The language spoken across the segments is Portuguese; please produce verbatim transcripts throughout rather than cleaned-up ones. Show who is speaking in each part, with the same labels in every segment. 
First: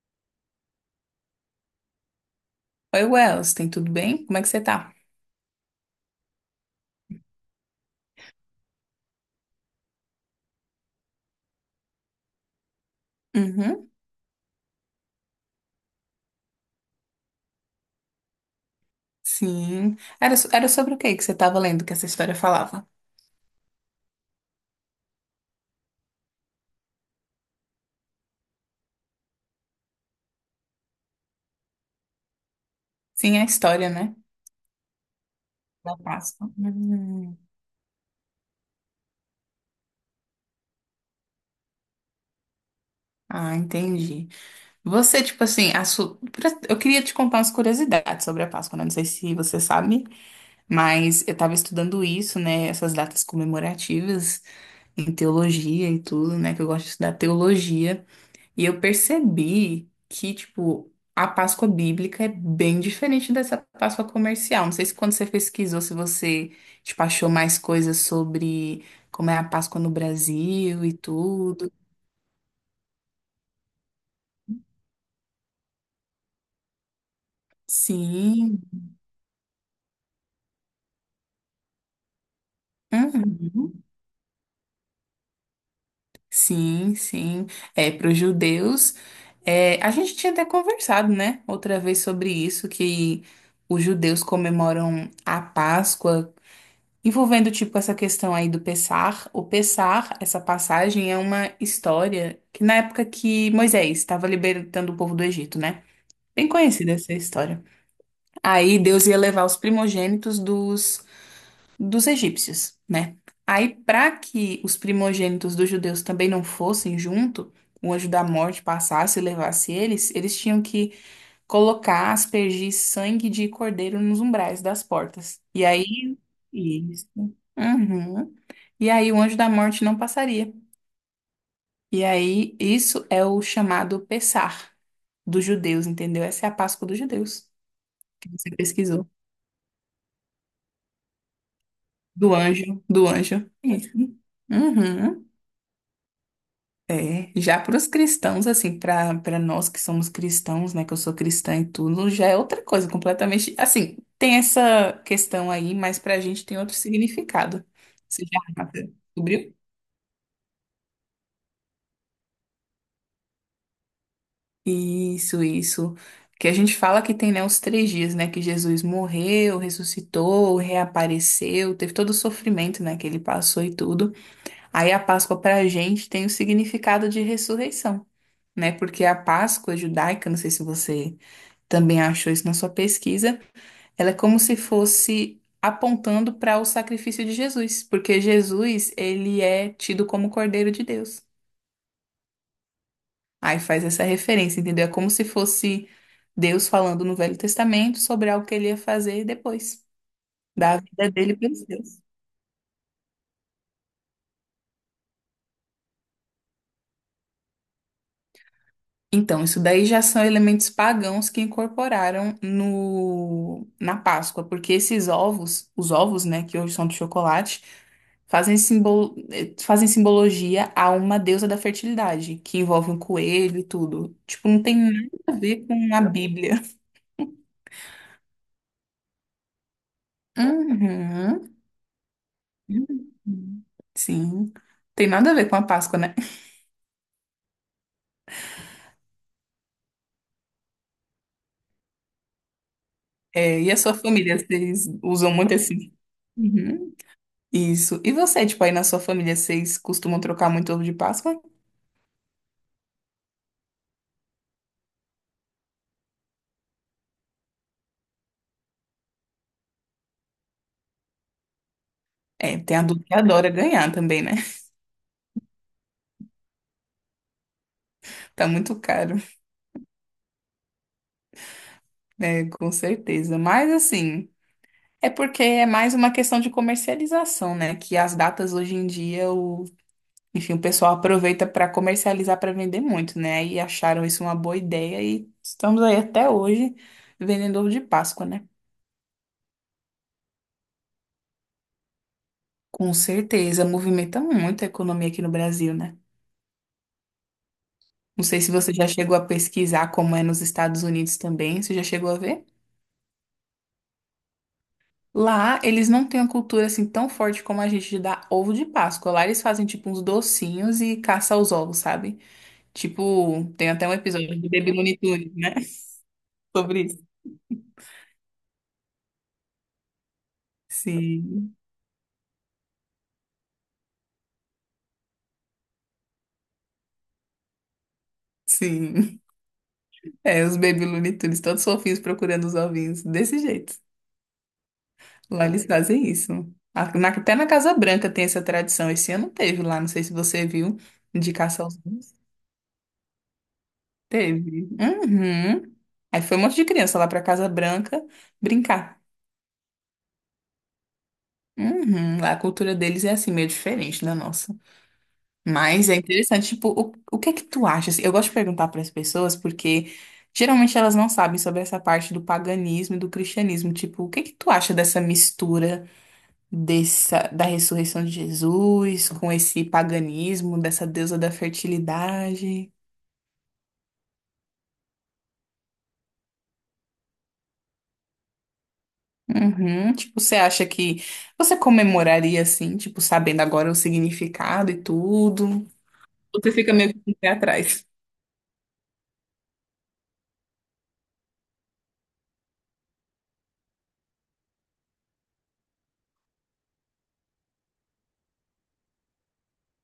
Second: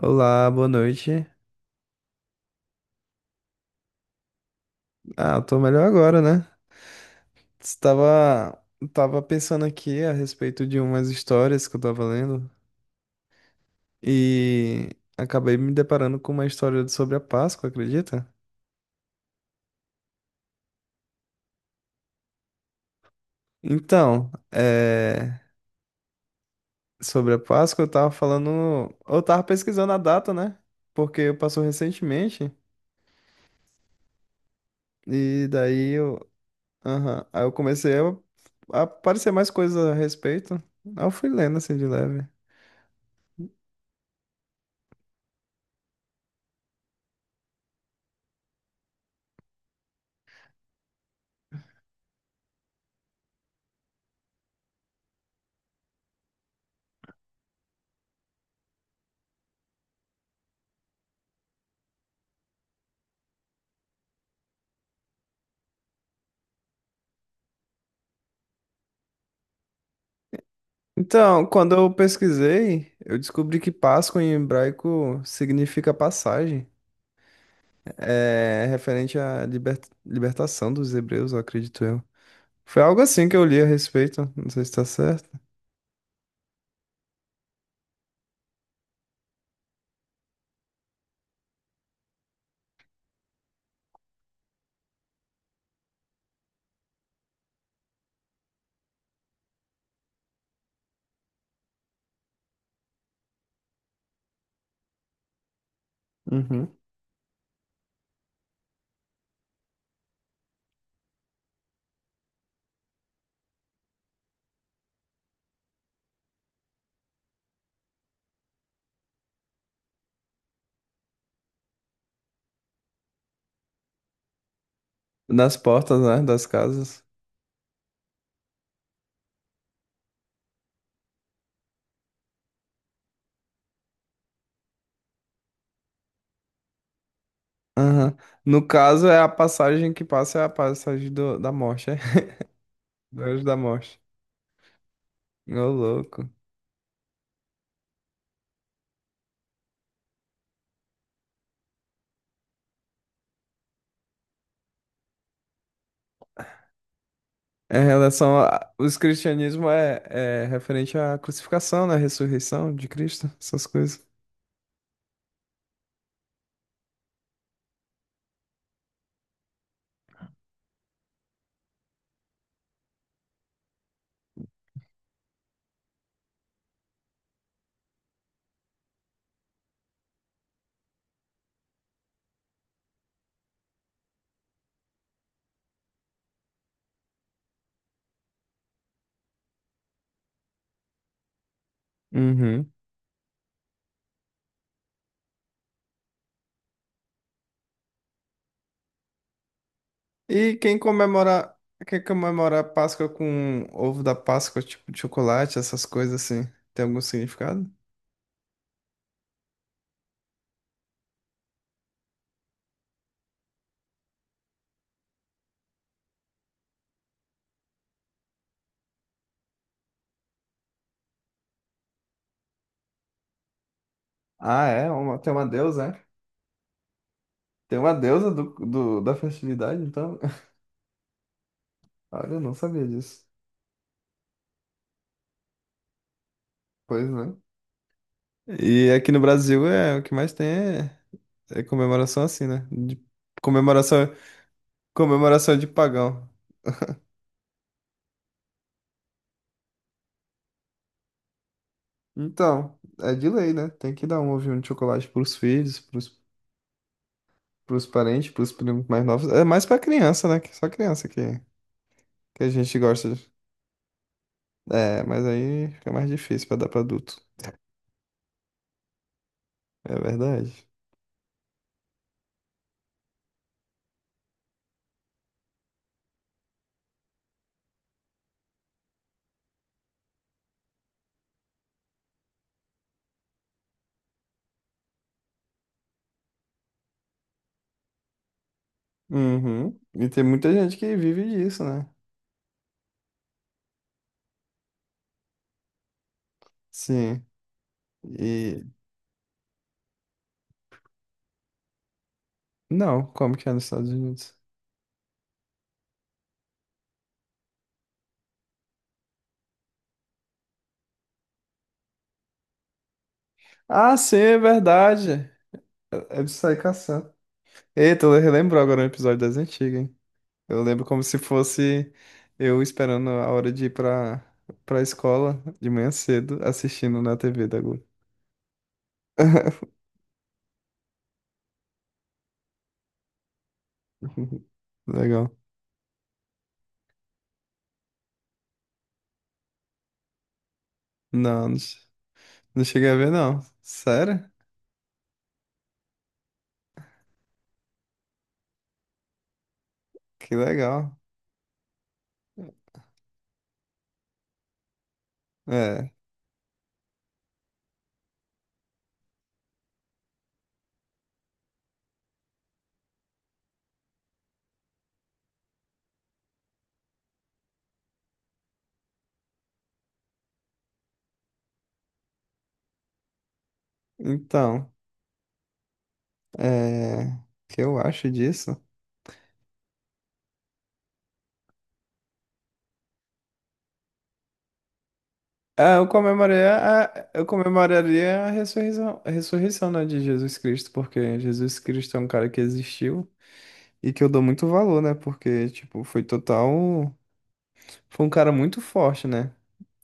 Speaker 1: Olá, boa noite.
Speaker 2: Oi, Wells, tem tudo bem? Como é que você tá?
Speaker 1: Ah, eu tô melhor agora, né? Estava, tava pensando aqui a respeito de umas histórias que eu tava lendo
Speaker 2: Uhum,
Speaker 1: e acabei me deparando com uma história sobre a Páscoa, acredita?
Speaker 2: sim. Era, so- era sobre o que que você estava lendo que essa história falava?
Speaker 1: Então, é, sobre a Páscoa eu tava falando, eu tava pesquisando a data, né? Porque passou recentemente
Speaker 2: Sim, é a história, né?
Speaker 1: e daí
Speaker 2: Da
Speaker 1: eu,
Speaker 2: Páscoa.
Speaker 1: aham,
Speaker 2: Hum.
Speaker 1: aí eu comecei a, a aparecer mais coisas a respeito. Aí eu fui lendo assim de leve.
Speaker 2: Ah, entendi. Você, tipo assim, a su- pra- eu queria te contar umas curiosidades sobre a Páscoa, né? Não sei se você sabe, mas eu estava estudando isso, né? Essas datas comemorativas em teologia e tudo, né? Que eu gosto de estudar teologia. E eu percebi que, tipo, a Páscoa bíblica é bem diferente dessa Páscoa comercial. Não sei se quando você pesquisou, se você, tipo, achou mais coisas sobre como é a Páscoa no Brasil e
Speaker 1: Então,
Speaker 2: tudo.
Speaker 1: quando eu pesquisei, eu descobri que Páscoa em hebraico significa passagem.
Speaker 2: Sim.
Speaker 1: É referente à liber- libertação dos hebreus, eu acredito eu. Foi algo assim que eu li a
Speaker 2: Uhum.
Speaker 1: respeito, não sei se tá certo.
Speaker 2: Sim, sim. É, para os judeus, é, a gente tinha até conversado, né, outra vez sobre isso, que os judeus comemoram a Páscoa envolvendo, tipo, essa questão aí do Pessar, o Pessar, essa passagem é uma história que na época que Moisés estava libertando o povo do Egito, né? Bem
Speaker 1: Uhum.
Speaker 2: conhecida essa história. Aí Deus ia levar os primogênitos dos, dos egípcios, né? Aí, para que os primogênitos dos judeus também não fossem junto, o anjo da morte passasse e levasse eles, eles tinham que colocar, aspergir sangue de cordeiro nos umbrais das portas.
Speaker 1: Das
Speaker 2: E
Speaker 1: portas,
Speaker 2: aí.
Speaker 1: né? Das casas.
Speaker 2: Isso. Uhum. E aí o anjo da morte não passaria. E aí isso é o chamado Pessach dos judeus, entendeu? Essa é a Páscoa dos judeus
Speaker 1: Aham.
Speaker 2: que você
Speaker 1: No caso,
Speaker 2: pesquisou.
Speaker 1: é a passagem que passa, é a passagem do- da morte, é?
Speaker 2: Do anjo, do
Speaker 1: Do anjo
Speaker 2: anjo.
Speaker 1: da
Speaker 2: Isso.
Speaker 1: morte.
Speaker 2: Uhum.
Speaker 1: Ô, louco.
Speaker 2: É, já para os cristãos, assim, para para nós que somos cristãos, né, que eu sou cristã e tudo, já é outra coisa completamente. Assim, tem essa questão aí, mas para a gente tem outro significado.
Speaker 1: Em
Speaker 2: Você
Speaker 1: relação
Speaker 2: já
Speaker 1: a... Os
Speaker 2: descobriu?
Speaker 1: cristianismo é, é referente à crucificação, né? Ressurreição de Cristo, essas coisas.
Speaker 2: Isso, isso. Que a gente fala que tem, né, os três dias, né, que Jesus morreu, ressuscitou, reapareceu, teve todo o sofrimento, né, que ele passou e tudo. Aí a Páscoa para a gente tem o significado de ressurreição, né, porque a Páscoa judaica, não sei se você também achou isso na sua pesquisa, ela é como se fosse apontando para o sacrifício de Jesus, porque Jesus, ele é tido como Cordeiro de Deus.
Speaker 1: Uhum.
Speaker 2: Aí faz essa referência, entendeu? É como se fosse Deus falando no Velho Testamento sobre algo que ele ia fazer depois,
Speaker 1: E
Speaker 2: da
Speaker 1: quem
Speaker 2: vida dele
Speaker 1: comemora,
Speaker 2: pelos
Speaker 1: quem
Speaker 2: seus.
Speaker 1: comemora a Páscoa com ovo da Páscoa, tipo de chocolate, essas coisas assim, tem algum significado?
Speaker 2: Então, isso daí já são elementos pagãos que incorporaram no, na Páscoa, porque esses ovos, os ovos, né, que hoje são de chocolate, fazem, simbol, eh, fazem simbologia a uma deusa da fertilidade, que envolve um coelho e tudo. Tipo, não
Speaker 1: Ah,
Speaker 2: tem
Speaker 1: é?
Speaker 2: nada
Speaker 1: Uma- tem
Speaker 2: a
Speaker 1: uma
Speaker 2: ver
Speaker 1: deusa,
Speaker 2: com a
Speaker 1: é?
Speaker 2: Bíblia.
Speaker 1: Tem uma deusa do, do- da festividade, então?
Speaker 2: Uhum.
Speaker 1: Olha, eu não sabia disso.
Speaker 2: Uhum. Sim. Tem nada a ver com a Páscoa, né?
Speaker 1: Pois né? E aqui no Brasil é o que mais tem é, é comemoração assim, né? De-
Speaker 2: É, e a sua
Speaker 1: comemoração,
Speaker 2: família, vocês usam muito
Speaker 1: comemoração de
Speaker 2: assim?
Speaker 1: pagão.
Speaker 2: Uhum. Isso. E você, tipo, aí na sua família, vocês costumam trocar muito ovo de Páscoa?
Speaker 1: Então, é de lei, né? Tem que dar um ovinho de chocolate pros filhos, pros, pros parentes, pros primos mais novos. É mais pra criança, né? Que só criança que, que a
Speaker 2: É, tem
Speaker 1: gente
Speaker 2: adulto
Speaker 1: gosta.
Speaker 2: que
Speaker 1: de-
Speaker 2: adora ganhar também, né?
Speaker 1: É, mas aí fica mais difícil pra dar pra adulto.
Speaker 2: Tá muito caro,
Speaker 1: É verdade.
Speaker 2: né? Com certeza. Mas assim, é porque é mais uma questão de comercialização, né? Que as datas hoje em dia, o enfim, o pessoal aproveita para comercializar para vender muito, né? E acharam isso uma boa ideia e estamos aí até hoje vendendo ovo de Páscoa, né?
Speaker 1: Uhum. E tem muita gente que vive disso, né?
Speaker 2: Com certeza, movimenta muito a economia aqui no Brasil, né?
Speaker 1: Sim.
Speaker 2: Não sei se
Speaker 1: E.
Speaker 2: você já chegou a pesquisar como é nos Estados Unidos também. Você já chegou a ver?
Speaker 1: Não, como que é nos Estados Unidos?
Speaker 2: Lá, eles não têm uma cultura assim tão forte como a gente de dar ovo de Páscoa. Lá eles fazem tipo uns docinhos e caça os ovos, sabe? Tipo, tem até um
Speaker 1: Ah, sim,
Speaker 2: episódio
Speaker 1: é
Speaker 2: de Baby Looney
Speaker 1: verdade.
Speaker 2: Tunes, né?
Speaker 1: É de sair
Speaker 2: Sobre isso.
Speaker 1: caçando. Eita, eu relembro agora um episódio das antigas, hein? Eu lembro como se
Speaker 2: Sim,
Speaker 1: fosse eu esperando a hora de ir pra, pra escola de manhã cedo, assistindo na T V da Globo.
Speaker 2: sim. É, os Baby Looney Tunes, todos fofinhos procurando os ovinhos, desse jeito.
Speaker 1: Legal.
Speaker 2: Lá eles fazem isso. A- na- Até na Casa Branca tem essa tradição. Esse ano teve lá, não sei se você viu, de
Speaker 1: Não, não,
Speaker 2: caça aos
Speaker 1: che-
Speaker 2: ovos.
Speaker 1: não cheguei a ver, não. Sério?
Speaker 2: Teve. Uhum. Aí foi um monte de criança lá pra Casa Branca brincar.
Speaker 1: Que legal.
Speaker 2: Uhum. Lá a cultura deles é assim, meio diferente da nossa. Mas
Speaker 1: É,
Speaker 2: é interessante, tipo, o, o que é que tu acha assim? Eu gosto de perguntar para as pessoas porque geralmente elas não sabem sobre essa parte do paganismo e do cristianismo. Tipo, o que é que tu acha dessa mistura dessa, da ressurreição de Jesus com esse paganismo, dessa deusa da fertilidade?
Speaker 1: então, é, o que eu acho disso?
Speaker 2: Uhum. Tipo, você acha que você comemoraria assim, tipo, sabendo agora o significado e tudo?
Speaker 1: Ah, eu
Speaker 2: Você
Speaker 1: comemoraria
Speaker 2: fica meio que
Speaker 1: a,
Speaker 2: com o
Speaker 1: eu
Speaker 2: pé atrás.
Speaker 1: comemoraria a ressurreição, a ressurreição, né, de Jesus Cristo, porque Jesus Cristo é um cara que existiu e que eu dou muito valor, né, porque, tipo, foi total. Foi um cara muito forte, né?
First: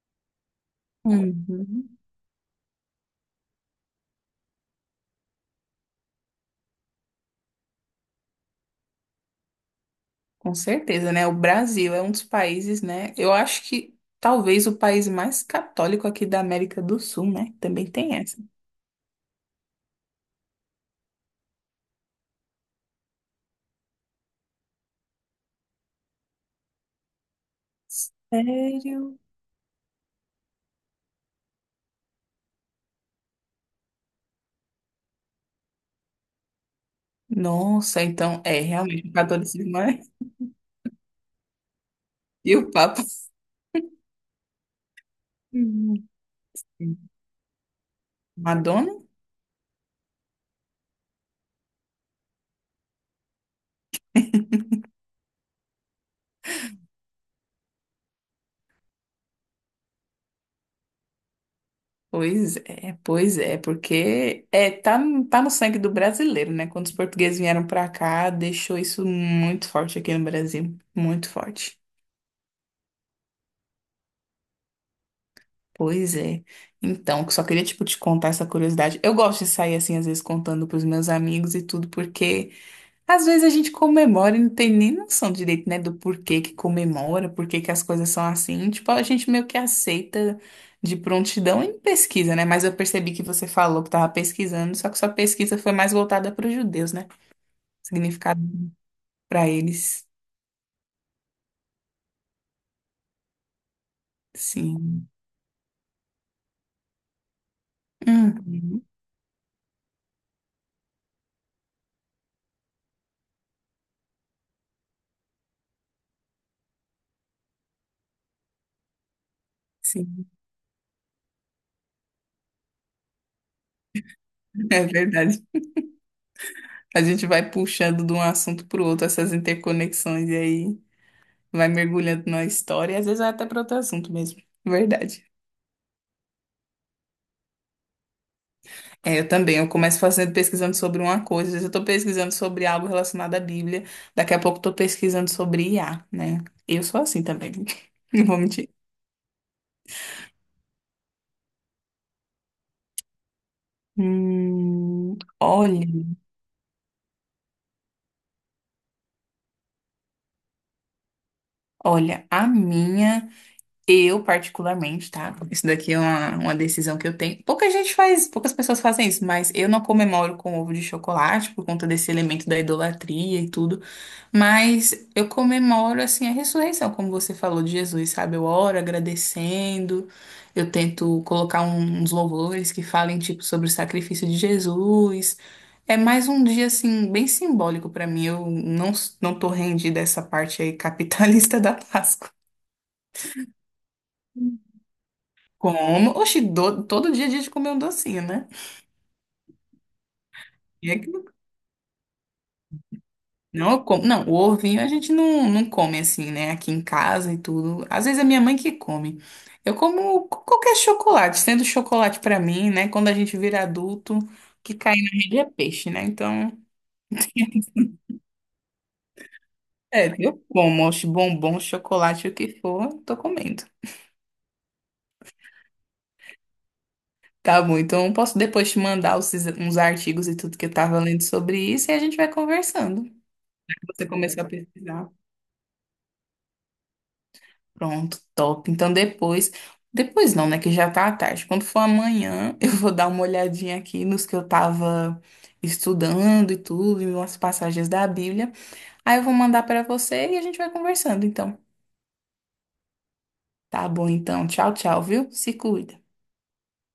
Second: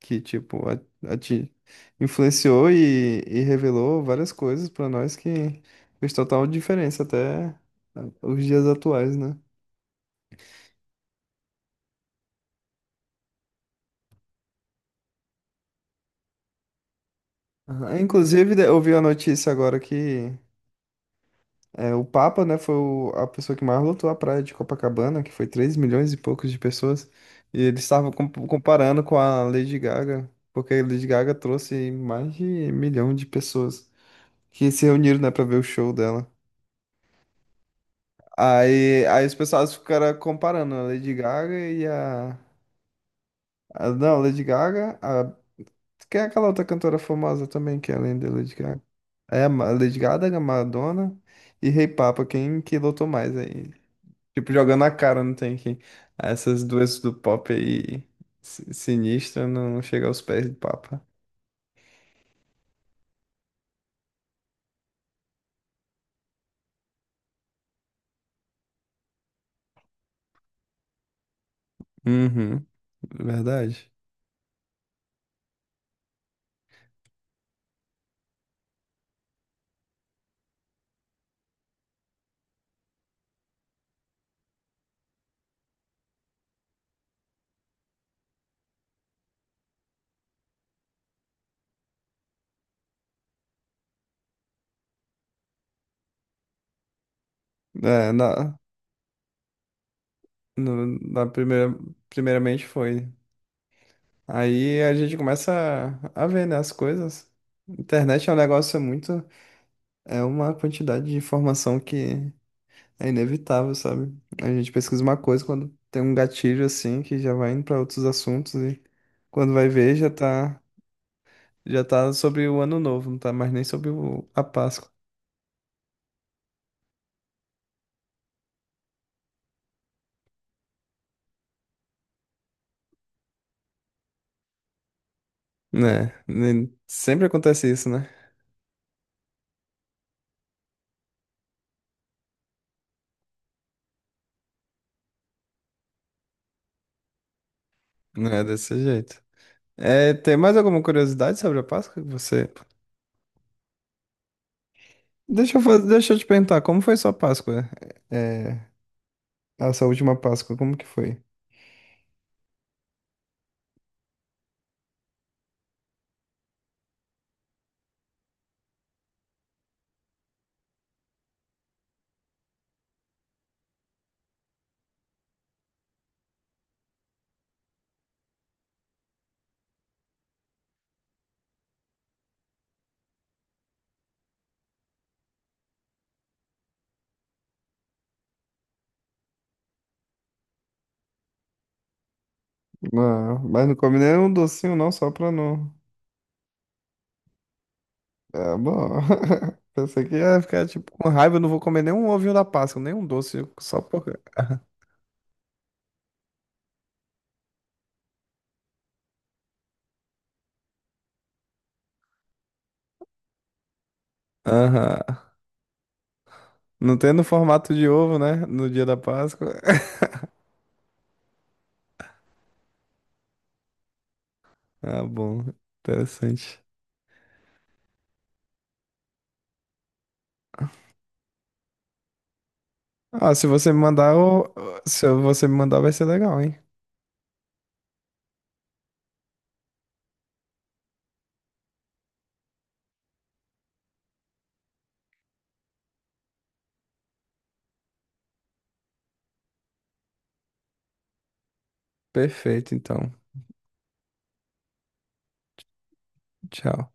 Speaker 1: Que, tipo, a, a ti-
Speaker 2: Uhum.
Speaker 1: influenciou e, e revelou várias coisas pra nós que fez total diferença até os dias atuais, né?
Speaker 2: Com certeza, né? O Brasil é um dos países, né? Eu acho que talvez o país mais católico aqui da América do Sul, né? Também
Speaker 1: Aham.
Speaker 2: tem essa.
Speaker 1: Inclusive, de- eu vi a notícia agora que é, o Papa, né, foi o- a pessoa que mais lotou a praia de Copacabana, que foi três milhões e poucos de pessoas, e eles estavam com- comparando com
Speaker 2: Sério?
Speaker 1: a Lady Gaga, porque a Lady Gaga trouxe mais de um milhão de pessoas que se reuniram, né, pra ver o show dela.
Speaker 2: Nossa, então é
Speaker 1: Aí,
Speaker 2: realmente o
Speaker 1: aí os pessoas
Speaker 2: catolicismo é-
Speaker 1: ficaram comparando a Lady Gaga e a,
Speaker 2: e o Papa.
Speaker 1: a- não, a Lady Gaga, a,
Speaker 2: Uhum.
Speaker 1: quem é aquela outra cantora famosa também que é além da Lady Gaga?
Speaker 2: Madonna?
Speaker 1: É, a Ma- Lady Gaga, Madonna e Rei Papa, quem que lotou mais aí? Tipo, jogando a cara, não tem quem. Essas duas do pop aí, si- sinistra, não chega aos pés do Papa.
Speaker 2: Pois é, pois é, porque é, tá, tá no sangue do brasileiro, né? Quando os portugueses vieram pra cá, deixou isso muito forte aqui no Brasil, muito forte.
Speaker 1: Uhum, verdade.
Speaker 2: Pois é. Então, só queria, tipo, te contar essa curiosidade. Eu gosto de sair, assim, às vezes contando pros meus amigos e tudo, porque às vezes a gente comemora e não tem nem noção direito, né, do porquê que comemora, porquê que as coisas são assim. Tipo, a gente meio que aceita de prontidão e pesquisa, né? Mas eu percebi que você falou que tava pesquisando, só que sua pesquisa foi mais voltada para os judeus, né?
Speaker 1: É,
Speaker 2: Significado
Speaker 1: na,
Speaker 2: para eles,
Speaker 1: no- na primeira, primeiramente foi. Aí a
Speaker 2: sim.
Speaker 1: gente começa a, a ver, né, as coisas. Internet é um negócio
Speaker 2: Uhum,
Speaker 1: muito. É uma quantidade de informação que é inevitável, sabe? A gente pesquisa uma coisa quando tem um gatilho assim que já vai indo pra outros assuntos e quando vai ver já
Speaker 2: sim,
Speaker 1: tá, já tá sobre o ano novo, não tá mais nem sobre o- a
Speaker 2: é
Speaker 1: Páscoa.
Speaker 2: verdade. A gente vai puxando de um assunto para o outro essas interconexões e aí vai mergulhando na história e às vezes vai até para outro assunto mesmo. Verdade.
Speaker 1: Né? nem- Sempre acontece isso, né?
Speaker 2: É, eu também. Eu começo fazendo pesquisando sobre uma coisa, às vezes eu tô pesquisando sobre algo relacionado à Bíblia, daqui a pouco eu tô pesquisando sobre I A, né? Eu sou assim também, não
Speaker 1: Não
Speaker 2: vou
Speaker 1: é
Speaker 2: mentir.
Speaker 1: desse jeito. É, tem mais alguma curiosidade sobre a Páscoa que você.
Speaker 2: Hum,
Speaker 1: Deixa eu,
Speaker 2: olha,
Speaker 1: faz- deixa eu te perguntar, como foi sua Páscoa? É, essa última Páscoa, como que foi?
Speaker 2: olha, a minha. Eu, particularmente, tá? Isso daqui é uma, uma decisão que eu tenho. Pouca gente faz, poucas pessoas fazem isso, mas eu não comemoro com ovo de chocolate por conta desse elemento da idolatria e tudo. Mas eu comemoro, assim, a ressurreição, como você falou de Jesus, sabe? Eu oro agradecendo, eu tento colocar um- uns louvores que falem, tipo, sobre o sacrifício de Jesus. É mais um dia, assim, bem simbólico pra mim. Eu não, não tô rendida a essa parte aí capitalista da Páscoa.
Speaker 1: Ah, mas não comi nem um docinho, não, só pra não.
Speaker 2: Como? Oxi, do- todo dia a gente come um docinho, né?
Speaker 1: É bom. Pensei que ia ficar
Speaker 2: E
Speaker 1: tipo
Speaker 2: é
Speaker 1: com
Speaker 2: que-
Speaker 1: raiva, eu não vou comer nem um ovinho da Páscoa, nem um doce,
Speaker 2: Não,
Speaker 1: só
Speaker 2: eu
Speaker 1: por.
Speaker 2: como. Não, o ovinho a gente não, não come assim, né? Aqui em casa e tudo. Às vezes é minha mãe que come. Eu como co- qualquer chocolate, sendo chocolate pra mim, né? Quando a gente vira adulto, o que cai
Speaker 1: Aham.
Speaker 2: na rede é peixe, né? Então,
Speaker 1: Não tem no formato de ovo, né? No dia da Páscoa.
Speaker 2: é, eu como, oxe, bombom, chocolate, o que for, tô comendo.
Speaker 1: Ah, bom. Interessante.
Speaker 2: Tá bom, então eu posso depois te mandar os- uns artigos e tudo que eu tava lendo sobre isso e a gente vai conversando.
Speaker 1: Ah, se você me
Speaker 2: Você
Speaker 1: mandar,
Speaker 2: começou a
Speaker 1: eu- se
Speaker 2: pesquisar.
Speaker 1: você me mandar, vai ser legal, hein?
Speaker 2: Pronto, top. Então depois, depois não, né, que já tá à tarde. Quando for amanhã, eu vou dar uma olhadinha aqui nos que eu tava estudando e tudo, e umas passagens da Bíblia. Aí eu vou mandar pra você e a gente vai conversando, então.
Speaker 1: Perfeito, então.
Speaker 2: Tá bom, então. Tchau, tchau, viu? Se cuida.
Speaker 1: Tchau.